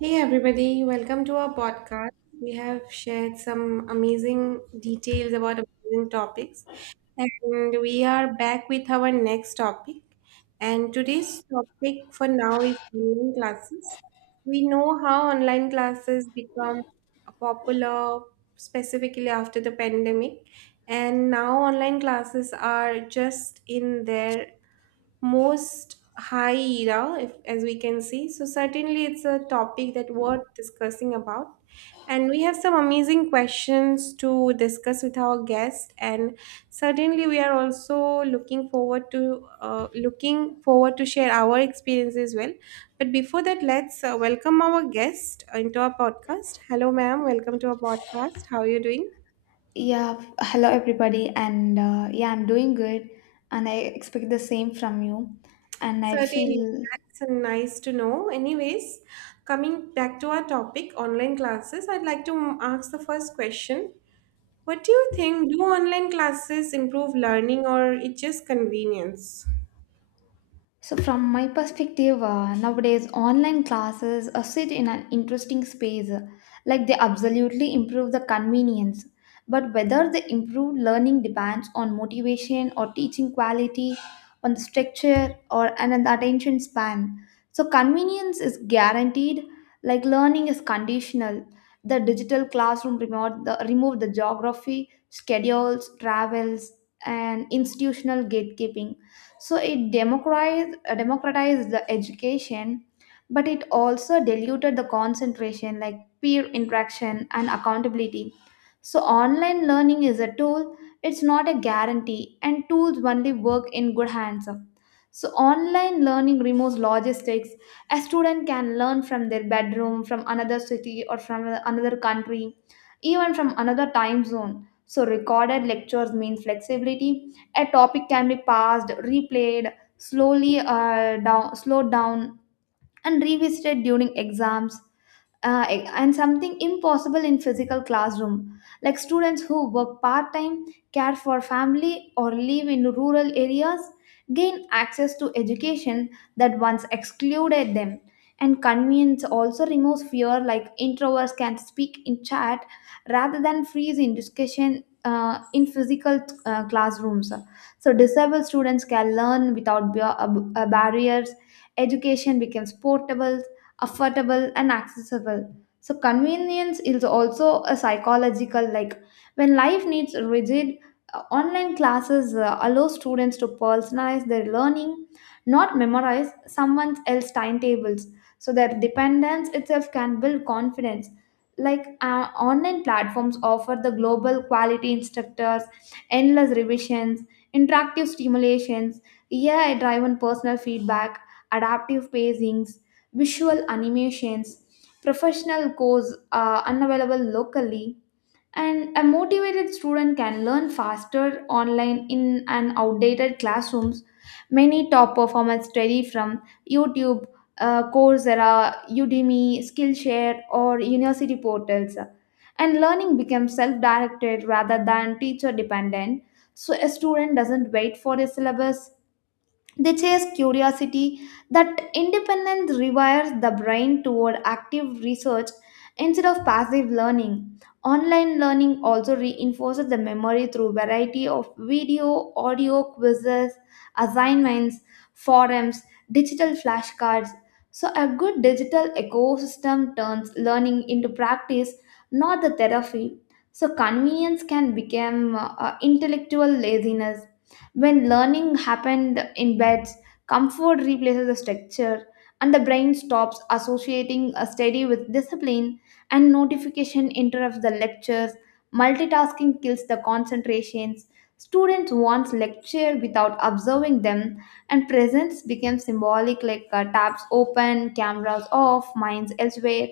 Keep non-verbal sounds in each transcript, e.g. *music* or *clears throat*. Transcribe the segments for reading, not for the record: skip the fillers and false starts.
Hey everybody, welcome to our podcast. We have shared some amazing details about amazing topics, and we are back with our next topic. And today's topic for now is online classes. We know how online classes become popular specifically after the pandemic, and now online classes are just in their most high era, if, as we can see. So certainly, it's a topic that worth discussing about. And we have some amazing questions to discuss with our guest, and certainly we are also looking forward to share our experience as well. But before that, let's welcome our guest into our podcast. Hello, ma'am. Welcome to our podcast. How are you doing? Hello everybody, and yeah, I'm doing good, and I expect the same from you. And I Certainly, feel. that's nice to know. Anyways, coming back to our topic, online classes, I'd like to ask the first question. What do you think? Do online classes improve learning or it's just convenience? From my perspective, nowadays online classes sit in an interesting space. Like they absolutely improve the convenience. But whether the improved learning depends on motivation or teaching quality, on the structure or and on the attention span. So, convenience is guaranteed, like learning is conditional. The digital classroom remove the geography, schedules, travels, and institutional gatekeeping, so it democratized the education, but it also diluted the concentration, like peer interaction and accountability. So online learning is a tool, it's not a guarantee, and tools only work in good hands. So online learning removes logistics. A student can learn from their bedroom, from another city, or from another country, even from another time zone. So recorded lectures mean flexibility. A topic can be passed replayed, slowly down slowed down, and revisited during exams, and something impossible in physical classroom, like students who work part-time, care for family, or live in rural areas gain access to education that once excluded them. And convenience also removes fear, like introverts can speak in chat rather than freeze in discussion in physical classrooms, so disabled students can learn without barriers. Education becomes portable, affordable, and accessible. So convenience is also a psychological, like when life needs rigid, online classes allow students to personalize their learning, not memorize someone else's timetables. So their dependence itself can build confidence. Like online platforms offer the global quality instructors, endless revisions, interactive stimulations, AI-driven personal feedback, adaptive pacings, visual animations, professional course unavailable locally, and a motivated student can learn faster online in an outdated classrooms. Many top performers study from YouTube, Coursera, Udemy, Skillshare, or university portals. And learning becomes self directed rather than teacher dependent. So a student doesn't wait for a syllabus, they chase curiosity. That independence rewires the brain toward active research instead of passive learning. Online learning also reinforces the memory through variety of video, audio, quizzes, assignments, forums, digital flashcards. So a good digital ecosystem turns learning into practice, not the therapy. So convenience can become intellectual laziness. When learning happened in beds, comfort replaces the structure, and the brain stops associating a study with discipline, and notification interrupts the lectures. Multitasking kills the concentrations. Students want lecture without observing them, and presence becomes symbolic, like tabs open, cameras off, minds elsewhere.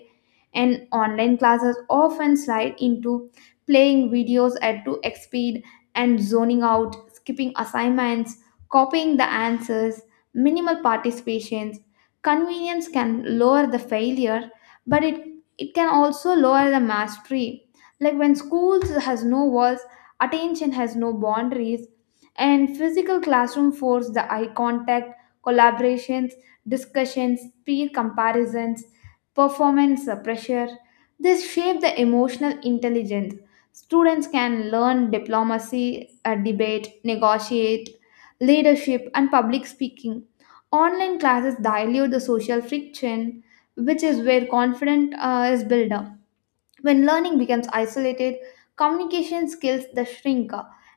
And online classes often slide into playing videos at 2x speed and zoning out, skipping assignments, copying the answers, minimal participations. Convenience can lower the failure, but it can also lower the mastery. Like when schools has no walls, attention has no boundaries, and physical classroom force the eye contact, collaborations, discussions, peer comparisons, performance pressure. This shape the emotional intelligence. Students can learn diplomacy, debate, negotiate, leadership, and public speaking. Online classes dilute the social friction, which is where confidence is built up. When learning becomes isolated, communication skills the shrink,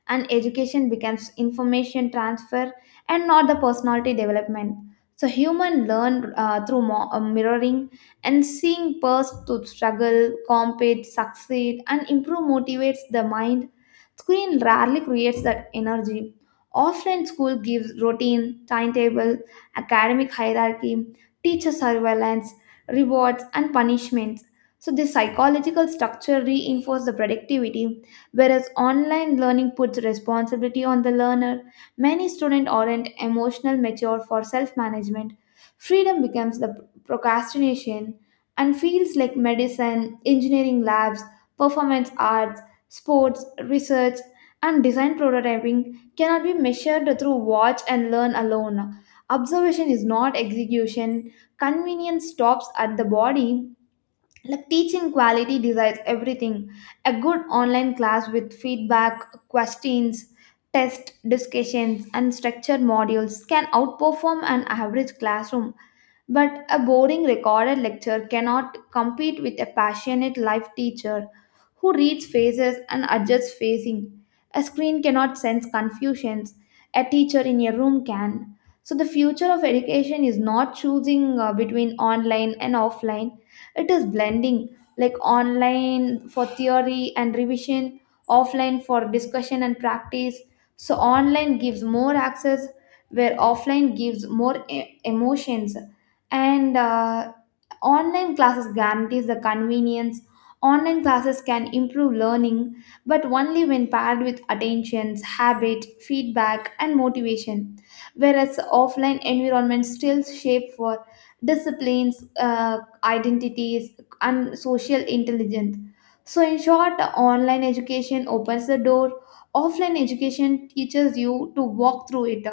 and education becomes information transfer and not the personality development. So human learn through mirroring, and seeing peers to struggle, compete, succeed and improve motivates the mind. Screen rarely creates that energy. Offline school gives routine, timetable, academic hierarchy, teacher surveillance, rewards and punishments, so the psychological structure reinforces the productivity, whereas online learning puts responsibility on the learner. Many students aren't emotional mature for self-management. Freedom becomes the procrastination, and fields like medicine, engineering labs, performance arts, sports, research, and design prototyping cannot be measured through watch and learn alone. Observation is not execution. Convenience stops at the body. Like teaching quality decides everything, a good online class with feedback, questions, test discussions and structured modules can outperform an average classroom, but a boring recorded lecture cannot compete with a passionate live teacher who reads faces and adjusts facing. A screen cannot sense confusions, a teacher in a room can. So the future of education is not choosing between online and offline, it is blending, like online for theory and revision, offline for discussion and practice. So online gives more access, where offline gives more emotions, and online classes guarantees the convenience. Online classes can improve learning, but only when paired with attentions habit feedback and motivation, whereas offline environments still shape for disciplines, identities, and social intelligence. So, in short, online education opens the door, offline education teaches you to walk through it.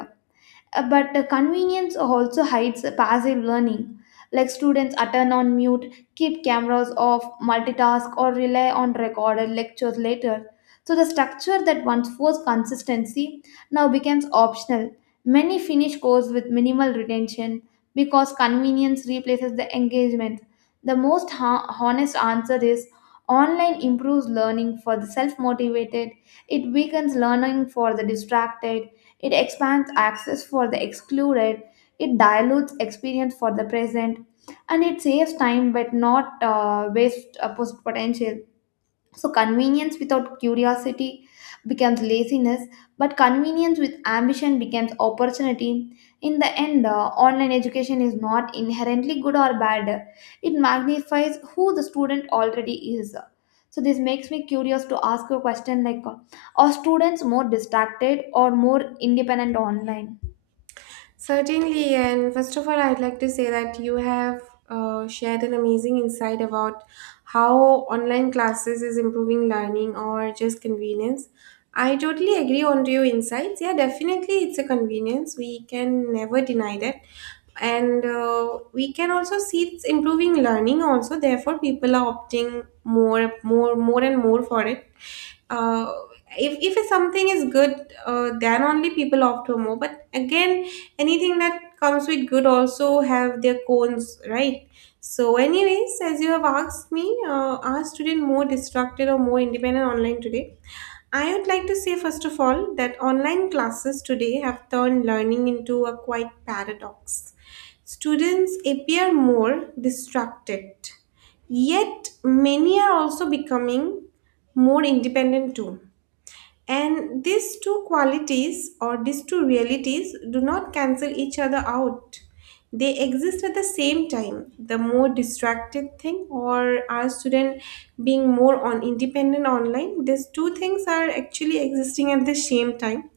But the convenience also hides passive learning, like students attend on mute, keep cameras off, multitask or rely on recorded lectures later. So the structure that once forced consistency now becomes optional. Many finish course with minimal retention because convenience replaces the engagement. The most honest answer is online improves learning for the self-motivated, it weakens learning for the distracted, it expands access for the excluded, it dilutes experience for the present, and it saves time but not potential. So, convenience without curiosity becomes laziness, but convenience with ambition becomes opportunity. In the end, online education is not inherently good or bad, it magnifies who the student already is. So, this makes me curious to ask a question, like are students more distracted or more independent online? Certainly, and first of all, I'd like to say that you have shared an amazing insight about how online classes is improving learning or just convenience. I totally agree on to your insights. Yeah, definitely, it's a convenience. We can never deny that, and we can also see it's improving learning. Also, therefore, people are opting more, more, more, and more for it. Uh, if something is good, then only people opt for more. But again, anything that comes with good also have their cons, right? So anyways, as you have asked me, are students more distracted or more independent online today? I would like to say, first of all, that online classes today have turned learning into a quite paradox. Students appear more distracted, yet many are also becoming more independent too. And these two qualities or these two realities do not cancel each other out. They exist at the same time. The more distracted thing or our student being more on independent online, these two things are actually existing at the same time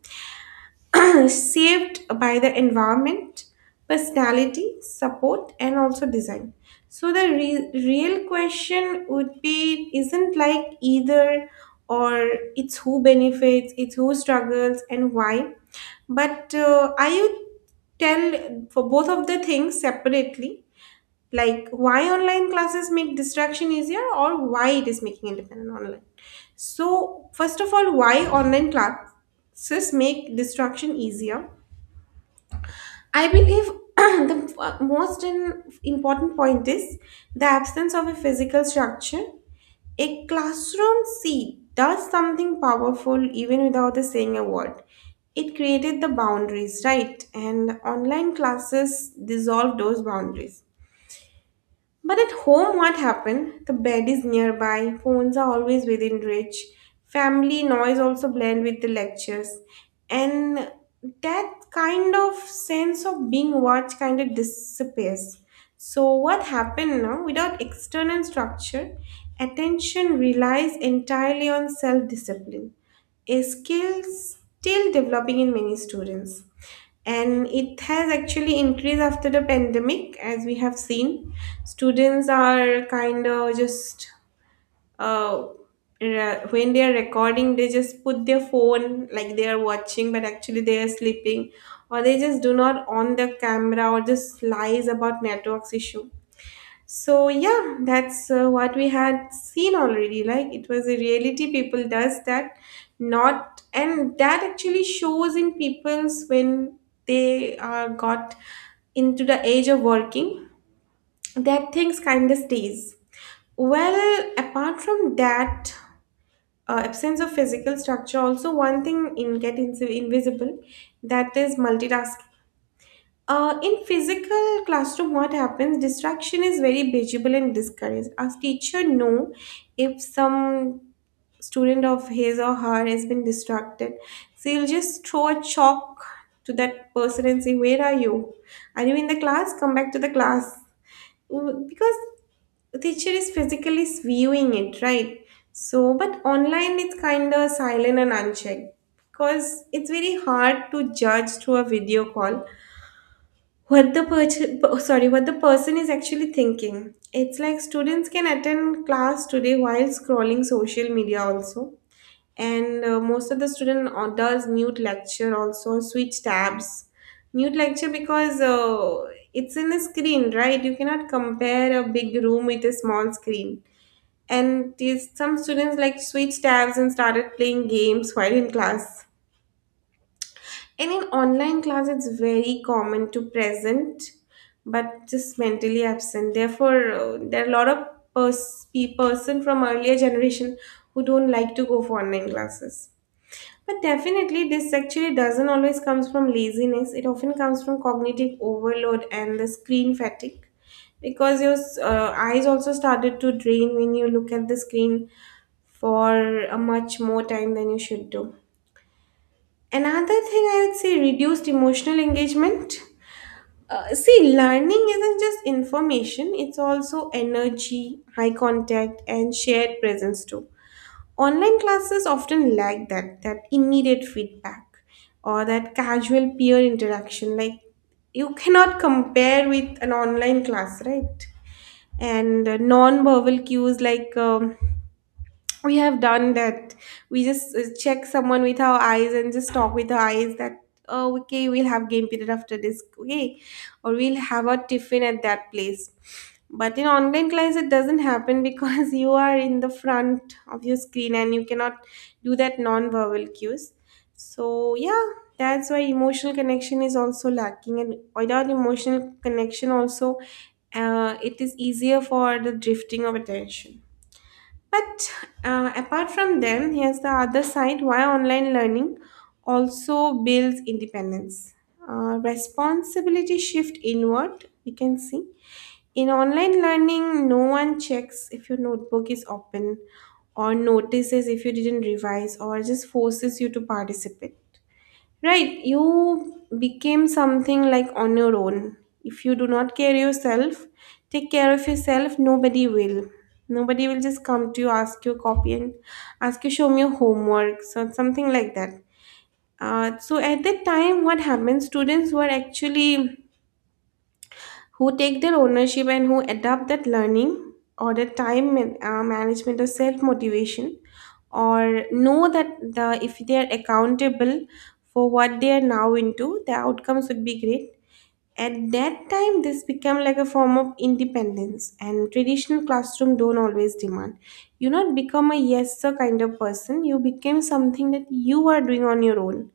*clears throat* saved by the environment, personality, support, and also design. So the real question would be isn't like either or it's who benefits, it's who struggles, and why. But I would tell for both of the things separately, like why online classes make distraction easier or why it is making independent online. So first of all, why online classes make distraction easier? I believe *clears throat* the most important point is the absence of a physical structure. A classroom seat does something powerful even without the saying a word. It created the boundaries, right? And online classes dissolve those boundaries. But at home, what happened? The bed is nearby, phones are always within reach, family noise also blend with the lectures, and that kind of sense of being watched kind of disappears. So, what happened now? Without external structure, attention relies entirely on self discipline, a skill still developing in many students, and it has actually increased after the pandemic. As we have seen, students are kind of just uh, when they are recording, they just put their phone like they are watching but actually they are sleeping, or they just do not on the camera or just lies about networks issue. So yeah, that's what we had seen already. Like it was a reality, people does that, not, and that actually shows in people's when they are got into the age of working, that things kind of stays. Well, apart from that, absence of physical structure, also one thing in get invisible, that is multitasking. In physical classroom, what happens? Distraction is very visible and discouraged. A teacher know if some student of his or her has been distracted, so he'll just throw a chalk to that person and say, "Where are you? Are you in the class? Come back to the class." Because the teacher is physically viewing it, right? So, but online it's kind of silent and unchecked because it's very hard to judge through a video call what the person is actually thinking. It's like students can attend class today while scrolling social media also. And most of the student does mute lecture, also switch tabs. Mute lecture because it's in a screen, right? You cannot compare a big room with a small screen. And some students like switch tabs and started playing games while in class. And in online class, it's very common to present, but just mentally absent. Therefore, there are a lot of person from earlier generation who don't like to go for online classes. But definitely, this actually doesn't always comes from laziness. It often comes from cognitive overload and the screen fatigue, because your eyes also started to drain when you look at the screen for a much more time than you should do. Another thing I would say, reduced emotional engagement. See, learning isn't just information, it's also energy, eye contact, and shared presence too. Online classes often lack that immediate feedback or that casual peer interaction. Like, you cannot compare with an online class, right? And non verbal cues like we have done that, we just check someone with our eyes and just talk with our eyes that, oh okay, we'll have game period after this, okay, or we'll have a tiffin at that place. But in online class it doesn't happen, because *laughs* you are in the front of your screen and you cannot do that non-verbal cues. So yeah, that's why emotional connection is also lacking, and without emotional connection also, it is easier for the drifting of attention. But apart from them, here's the other side why online learning also builds independence. Responsibility shift inward, we can see. In online learning, no one checks if your notebook is open or notices if you didn't revise or just forces you to participate. Right, you became something like on your own. If you do not care yourself, take care of yourself, nobody will. Nobody will just come to you, ask you a copy and ask you show me your homework, so something like that. So at that time, what happened? Students were actually who take their ownership and who adapt that learning or the time management or self motivation, or know that the if they are accountable for what they are now into, the outcomes would be great. At that time this become like a form of independence, and traditional classroom don't always demand. You not become a yes sir kind of person, you became something that you are doing on your own.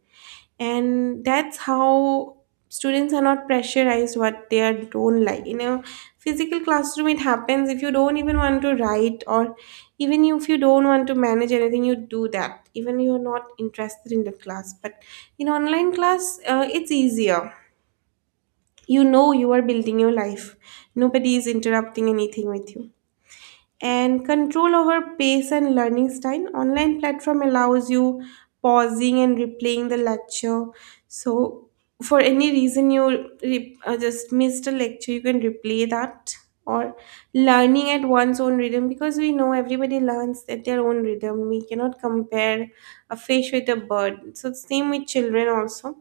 And that's how students are not pressurized what they are don't like. In a physical classroom it happens, if you don't even want to write or even if you don't want to manage anything, you do that even you're not interested in the class. But in online class, it's easier. You are building your life, nobody is interrupting anything with you. And control over pace and learning style. Online platform allows you pausing and replaying the lecture. So for any reason you just missed a lecture, you can replay that, or learning at one's own rhythm, because we know everybody learns at their own rhythm. We cannot compare a fish with a bird. So same with children also,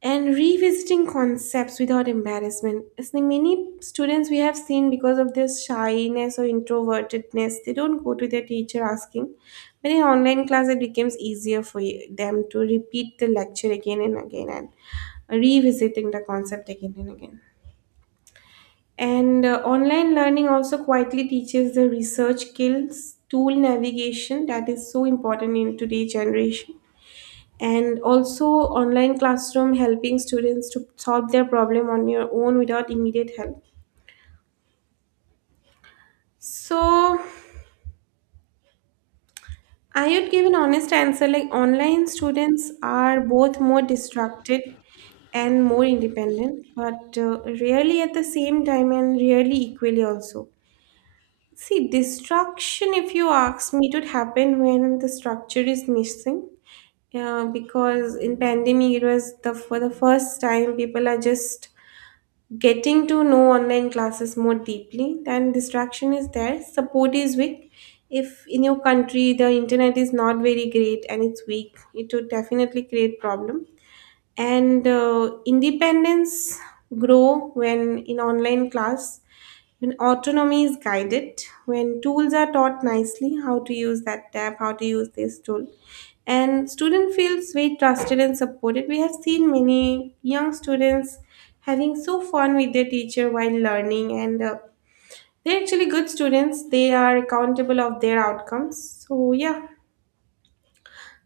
and revisiting concepts without embarrassment. It's like many students we have seen, because of their shyness or introvertedness, they don't go to their teacher asking. But in online class, it becomes easier for them to repeat the lecture again and again, and revisiting the concept again and again. And online learning also quietly teaches the research skills, tool navigation, that is so important in today's generation. And also online classroom helping students to solve their problem on your own without immediate help. So I would give an honest answer, like online students are both more distracted and more independent, but rarely at the same time and rarely equally also. See, distraction, if you ask me, it would happen when the structure is missing. Yeah, because in pandemic it was the for the first time people are just getting to know online classes more deeply, then distraction is there, support is weak. If in your country the internet is not very great and it's weak, it would definitely create problem. And independence grow when in online class, when autonomy is guided, when tools are taught nicely, how to use that tab, how to use this tool, and student feels very trusted and supported. We have seen many young students having so fun with their teacher while learning, and they're actually good students, they are accountable of their outcomes. So yeah.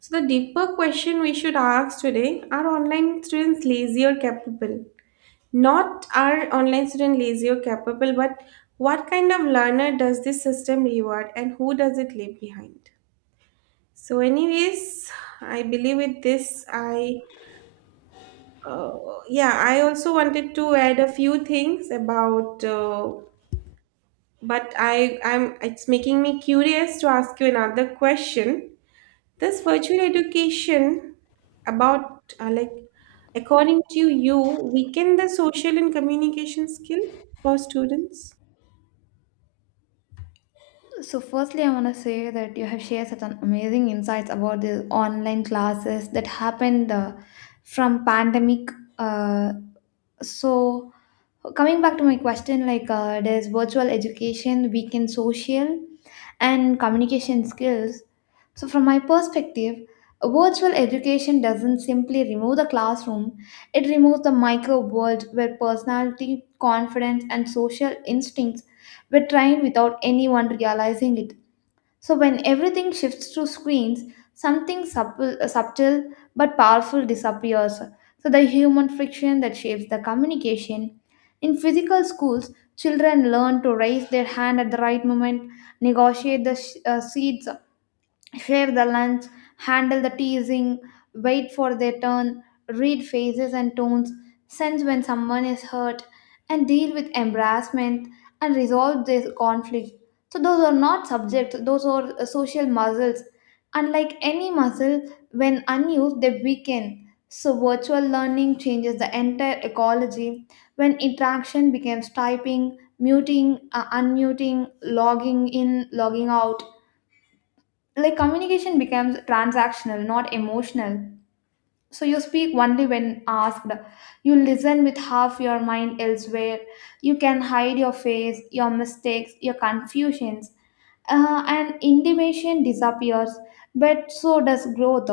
So, the deeper question we should ask today, are online students lazy or capable? Not are online students lazy or capable, but what kind of learner does this system reward and who does it leave behind? So, anyways, I believe with this, I uh, yeah, I also wanted to add a few things about, but I'm it's making me curious to ask you another question. This virtual education, about like, according to you, weaken the social and communication skill for students? So, firstly, I want to say that you have shared such an amazing insights about the online classes that happened from pandemic. Uh, so coming back to my question, like there's virtual education weaken social and communication skills. So from my perspective, virtual education doesn't simply remove the classroom, it removes the micro world where personality confidence and social instincts were trained without anyone realizing it. So, when everything shifts to screens, something subtle but powerful disappears. So, the human friction that shapes the communication. In physical schools, children learn to raise their hand at the right moment, negotiate the seats, share the lunch, handle the teasing, wait for their turn, read faces and tones, sense when someone is hurt, and deal with embarrassment and resolve this conflict. So, those are not subjects, those are social muscles. Unlike any muscle, when unused, they weaken. So, virtual learning changes the entire ecology. When interaction becomes typing, muting, unmuting, logging in, logging out, like communication becomes transactional, not emotional. So you speak only when asked, you listen with half your mind elsewhere, you can hide your face, your mistakes, your confusions, and intimation disappears, but so does growth.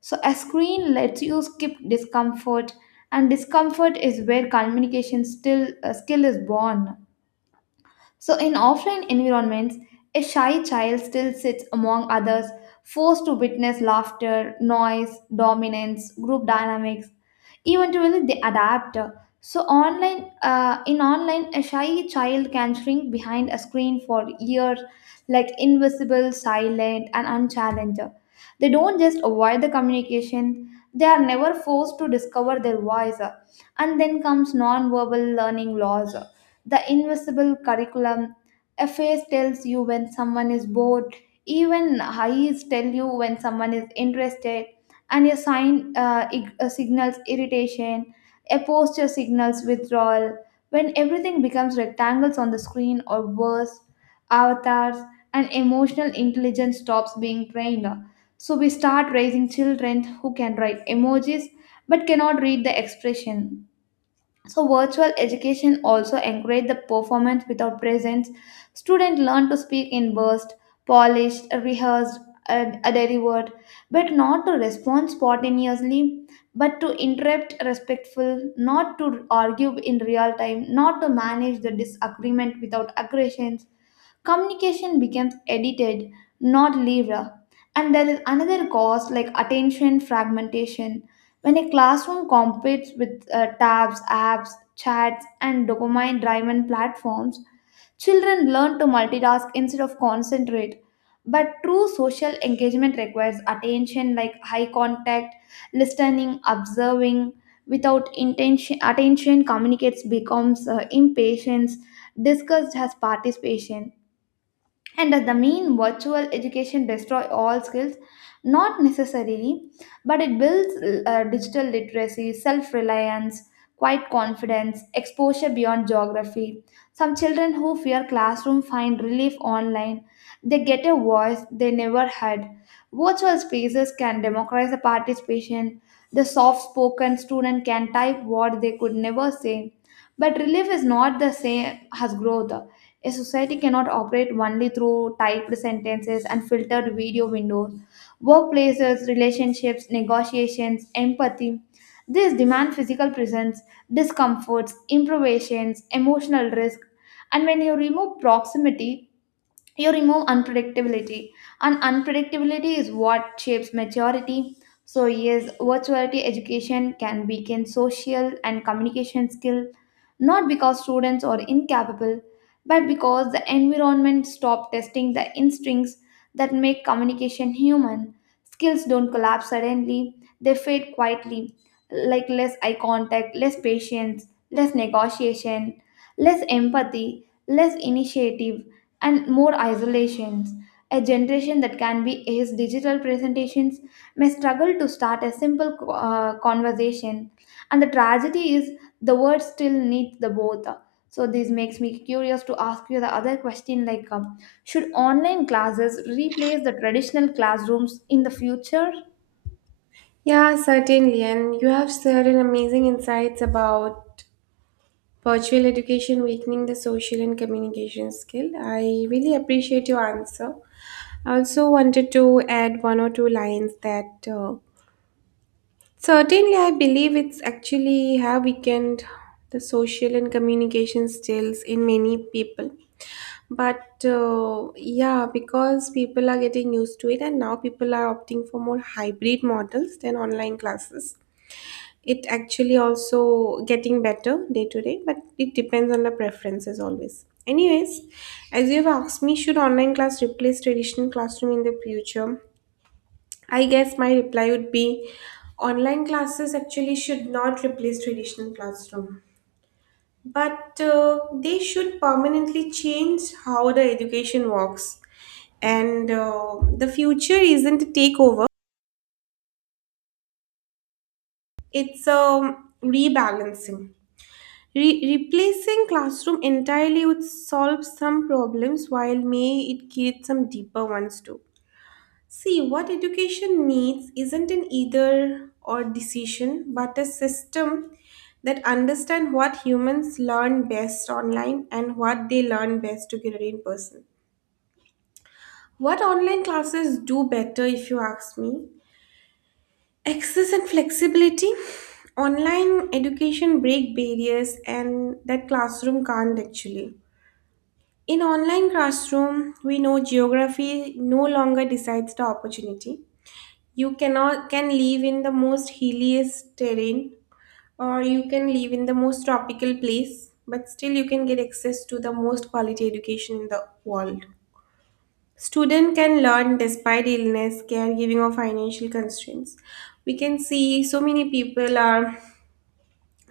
So a screen lets you skip discomfort, and discomfort is where communication still skill is born. So, in offline environments, a shy child still sits among others, forced to witness laughter, noise, dominance, group dynamics. Eventually, they adapt. So, in online, a shy child can shrink behind a screen for years, like invisible, silent, and unchallenged. They don't just avoid the communication; they are never forced to discover their voice. And then comes non-verbal learning laws, the Invisible Curriculum. A face tells you when someone is bored, even eyes tell you when someone is interested, and a signals irritation, a posture signals withdrawal. When everything becomes rectangles on the screen, or worse, avatars, and emotional intelligence stops being trained. So we start raising children who can write emojis but cannot read the expression. So, virtual education also encourage the performance without presence. Students learn to speak in burst, polished, rehearsed, and delivered, but not to respond spontaneously, but to interrupt respectful, not to argue in real time, not to manage the disagreement without aggressions. Communication becomes edited, not lived. And there is another cause like attention fragmentation. When a classroom competes with tabs, apps, chats, and dopamine driven platforms, children learn to multitask instead of concentrate. But true social engagement requires attention, like high contact, listening, observing. Without intention, attention communicates becomes impatience, discussed as participation. And does the mean virtual education destroy all skills? Not necessarily, but it builds digital literacy, self reliance, quiet confidence, exposure beyond geography. Some children who fear classroom find relief online. They get a voice they never had. Virtual spaces can democratize the participation. The soft spoken student can type what they could never say, but relief is not the same as growth. A society cannot operate only through typed sentences and filtered video windows. Workplaces, relationships, negotiations, empathy. These demand physical presence, discomforts, improvisations, emotional risk. And when you remove proximity, you remove unpredictability, and unpredictability is what shapes maturity. So yes, virtuality education can weaken social and communication skill, not because students are incapable, but because the environment stop testing the instincts that make communication human. Skills don't collapse suddenly, they fade quietly, like less eye contact, less patience, less negotiation, less empathy, less initiative, and more isolations. A generation that can be as digital presentations may struggle to start a simple conversation, and the tragedy is the word still needs the both. So this makes me curious to ask you the other question, like should online classes replace the traditional classrooms in the future? Yeah, certainly. And you have certain amazing insights about virtual education weakening the social and communication skill. I really appreciate your answer. I also wanted to add one or two lines that, certainly I believe it's actually have weakened the social and communication skills in many people. But yeah, because people are getting used to it, and now people are opting for more hybrid models than online classes. It actually also getting better day to day, but it depends on the preferences always. Anyways, as you have asked me, should online class replace traditional classroom in the future? I guess my reply would be online classes actually should not replace traditional classroom, but they should permanently change how the education works. And the future isn't a takeover, it's a rebalancing. Replacing classroom entirely would solve some problems while may it create some deeper ones too. See, what education needs isn't an either or decision, but a system that understands what humans learn best online and what they learn best together in person. What online classes do better if you ask me? Access and flexibility. Online education break barriers and that classroom can't actually. In online classroom, we know geography no longer decides the opportunity. You cannot can live in the most hilliest terrain, or you can live in the most tropical place, but still you can get access to the most quality education in the world. Student can learn despite illness, caregiving, or financial constraints. We can see so many people are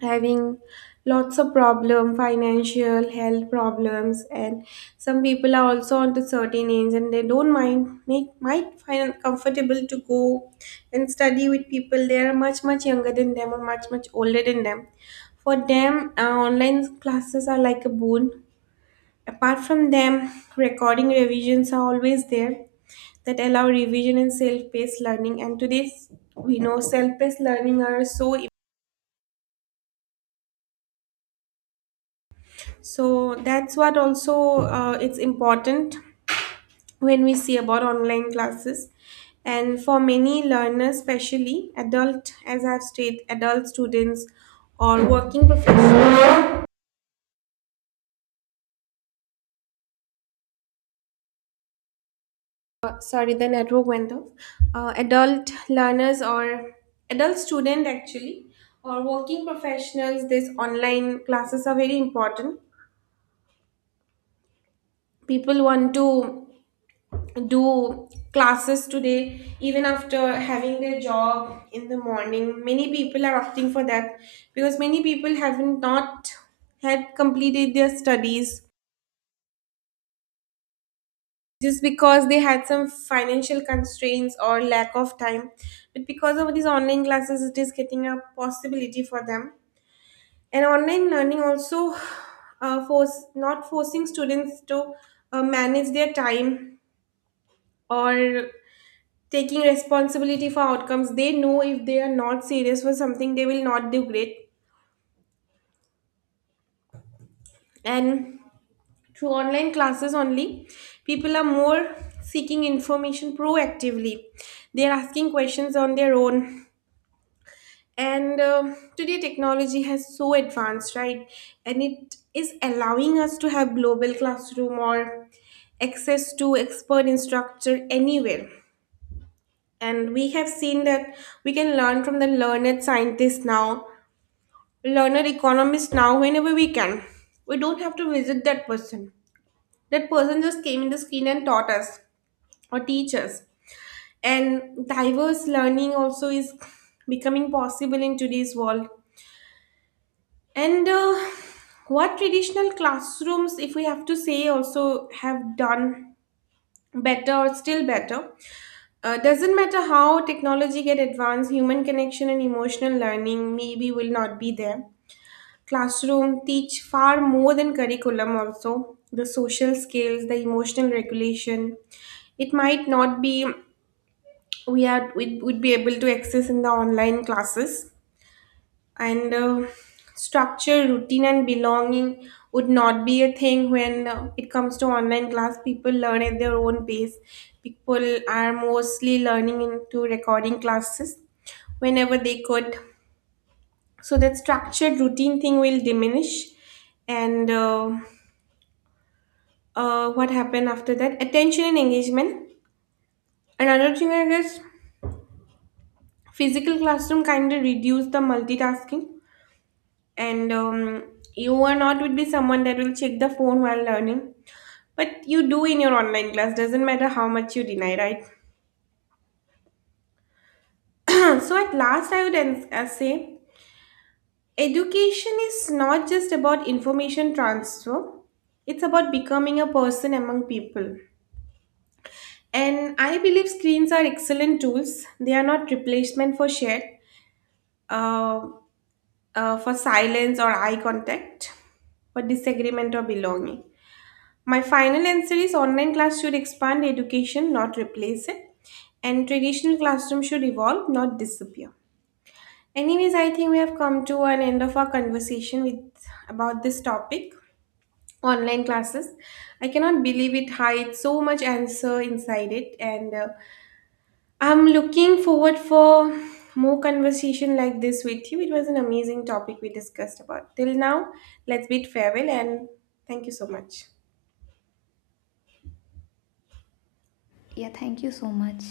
having lots of problem, financial, health problems, and some people are also onto certain age and they don't mind make might find it comfortable to go and study with people they are much much younger than them or much much older than them. For them, online classes are like a boon. Apart from them, recording revisions are always there that allow revision and self-paced learning, and today we know self-paced learning are so, so that's what also, it's important when we see about online classes. And for many learners, especially adult, as I've stated, adult students or working professionals, sorry, the network went off. Adult learners or adult student actually, or working professionals, this online classes are very important. People want to do classes today even after having their job in the morning. Many people are opting for that because many people haven't not had completed their studies just because they had some financial constraints or lack of time. But because of these online classes, it is getting a possibility for them. And online learning also, force, not forcing students to manage their time, or taking responsibility for outcomes. They know if they are not serious for something, they will not do great. And through online classes only, people are more seeking information proactively. They are asking questions on their own. And today technology has so advanced, right? And it is allowing us to have global classroom or access to expert instructor anywhere. And we have seen that we can learn from the learned scientists now, learner economists now, whenever we can. We don't have to visit that person. That person just came in the screen and taught us or teach us. And diverse learning also is becoming possible in today's world. And what traditional classrooms, if we have to say, also have done better or still better? Doesn't matter how technology get advanced, human connection and emotional learning maybe will not be there. Classroom teach far more than curriculum, also the social skills, the emotional regulation. It might not be we are we would be able to access in the online classes. And structure routine and belonging would not be a thing when it comes to online class. People learn at their own pace. People are mostly learning into recording classes whenever they could, so that structured routine thing will diminish. And what happened after that, attention and engagement, another thing I guess. Physical classroom kind of reduce the multitasking. And you are not would be someone that will check the phone while learning, but you do in your online class, doesn't matter how much you deny, right? *clears throat* So at last I would say education is not just about information transfer, it's about becoming a person among people. And I believe screens are excellent tools. They are not replacement for shared, uh, for silence or eye contact, for disagreement or belonging. My final answer is online class should expand education, not replace it. And traditional classroom should evolve, not disappear. Anyways, I think we have come to an end of our conversation with about this topic, online classes. I cannot believe it hides so much answer inside it, and I'm looking forward for more conversation like this with you. It was an amazing topic we discussed about. Till now, let's bid farewell and thank you so much. Yeah, thank you so much.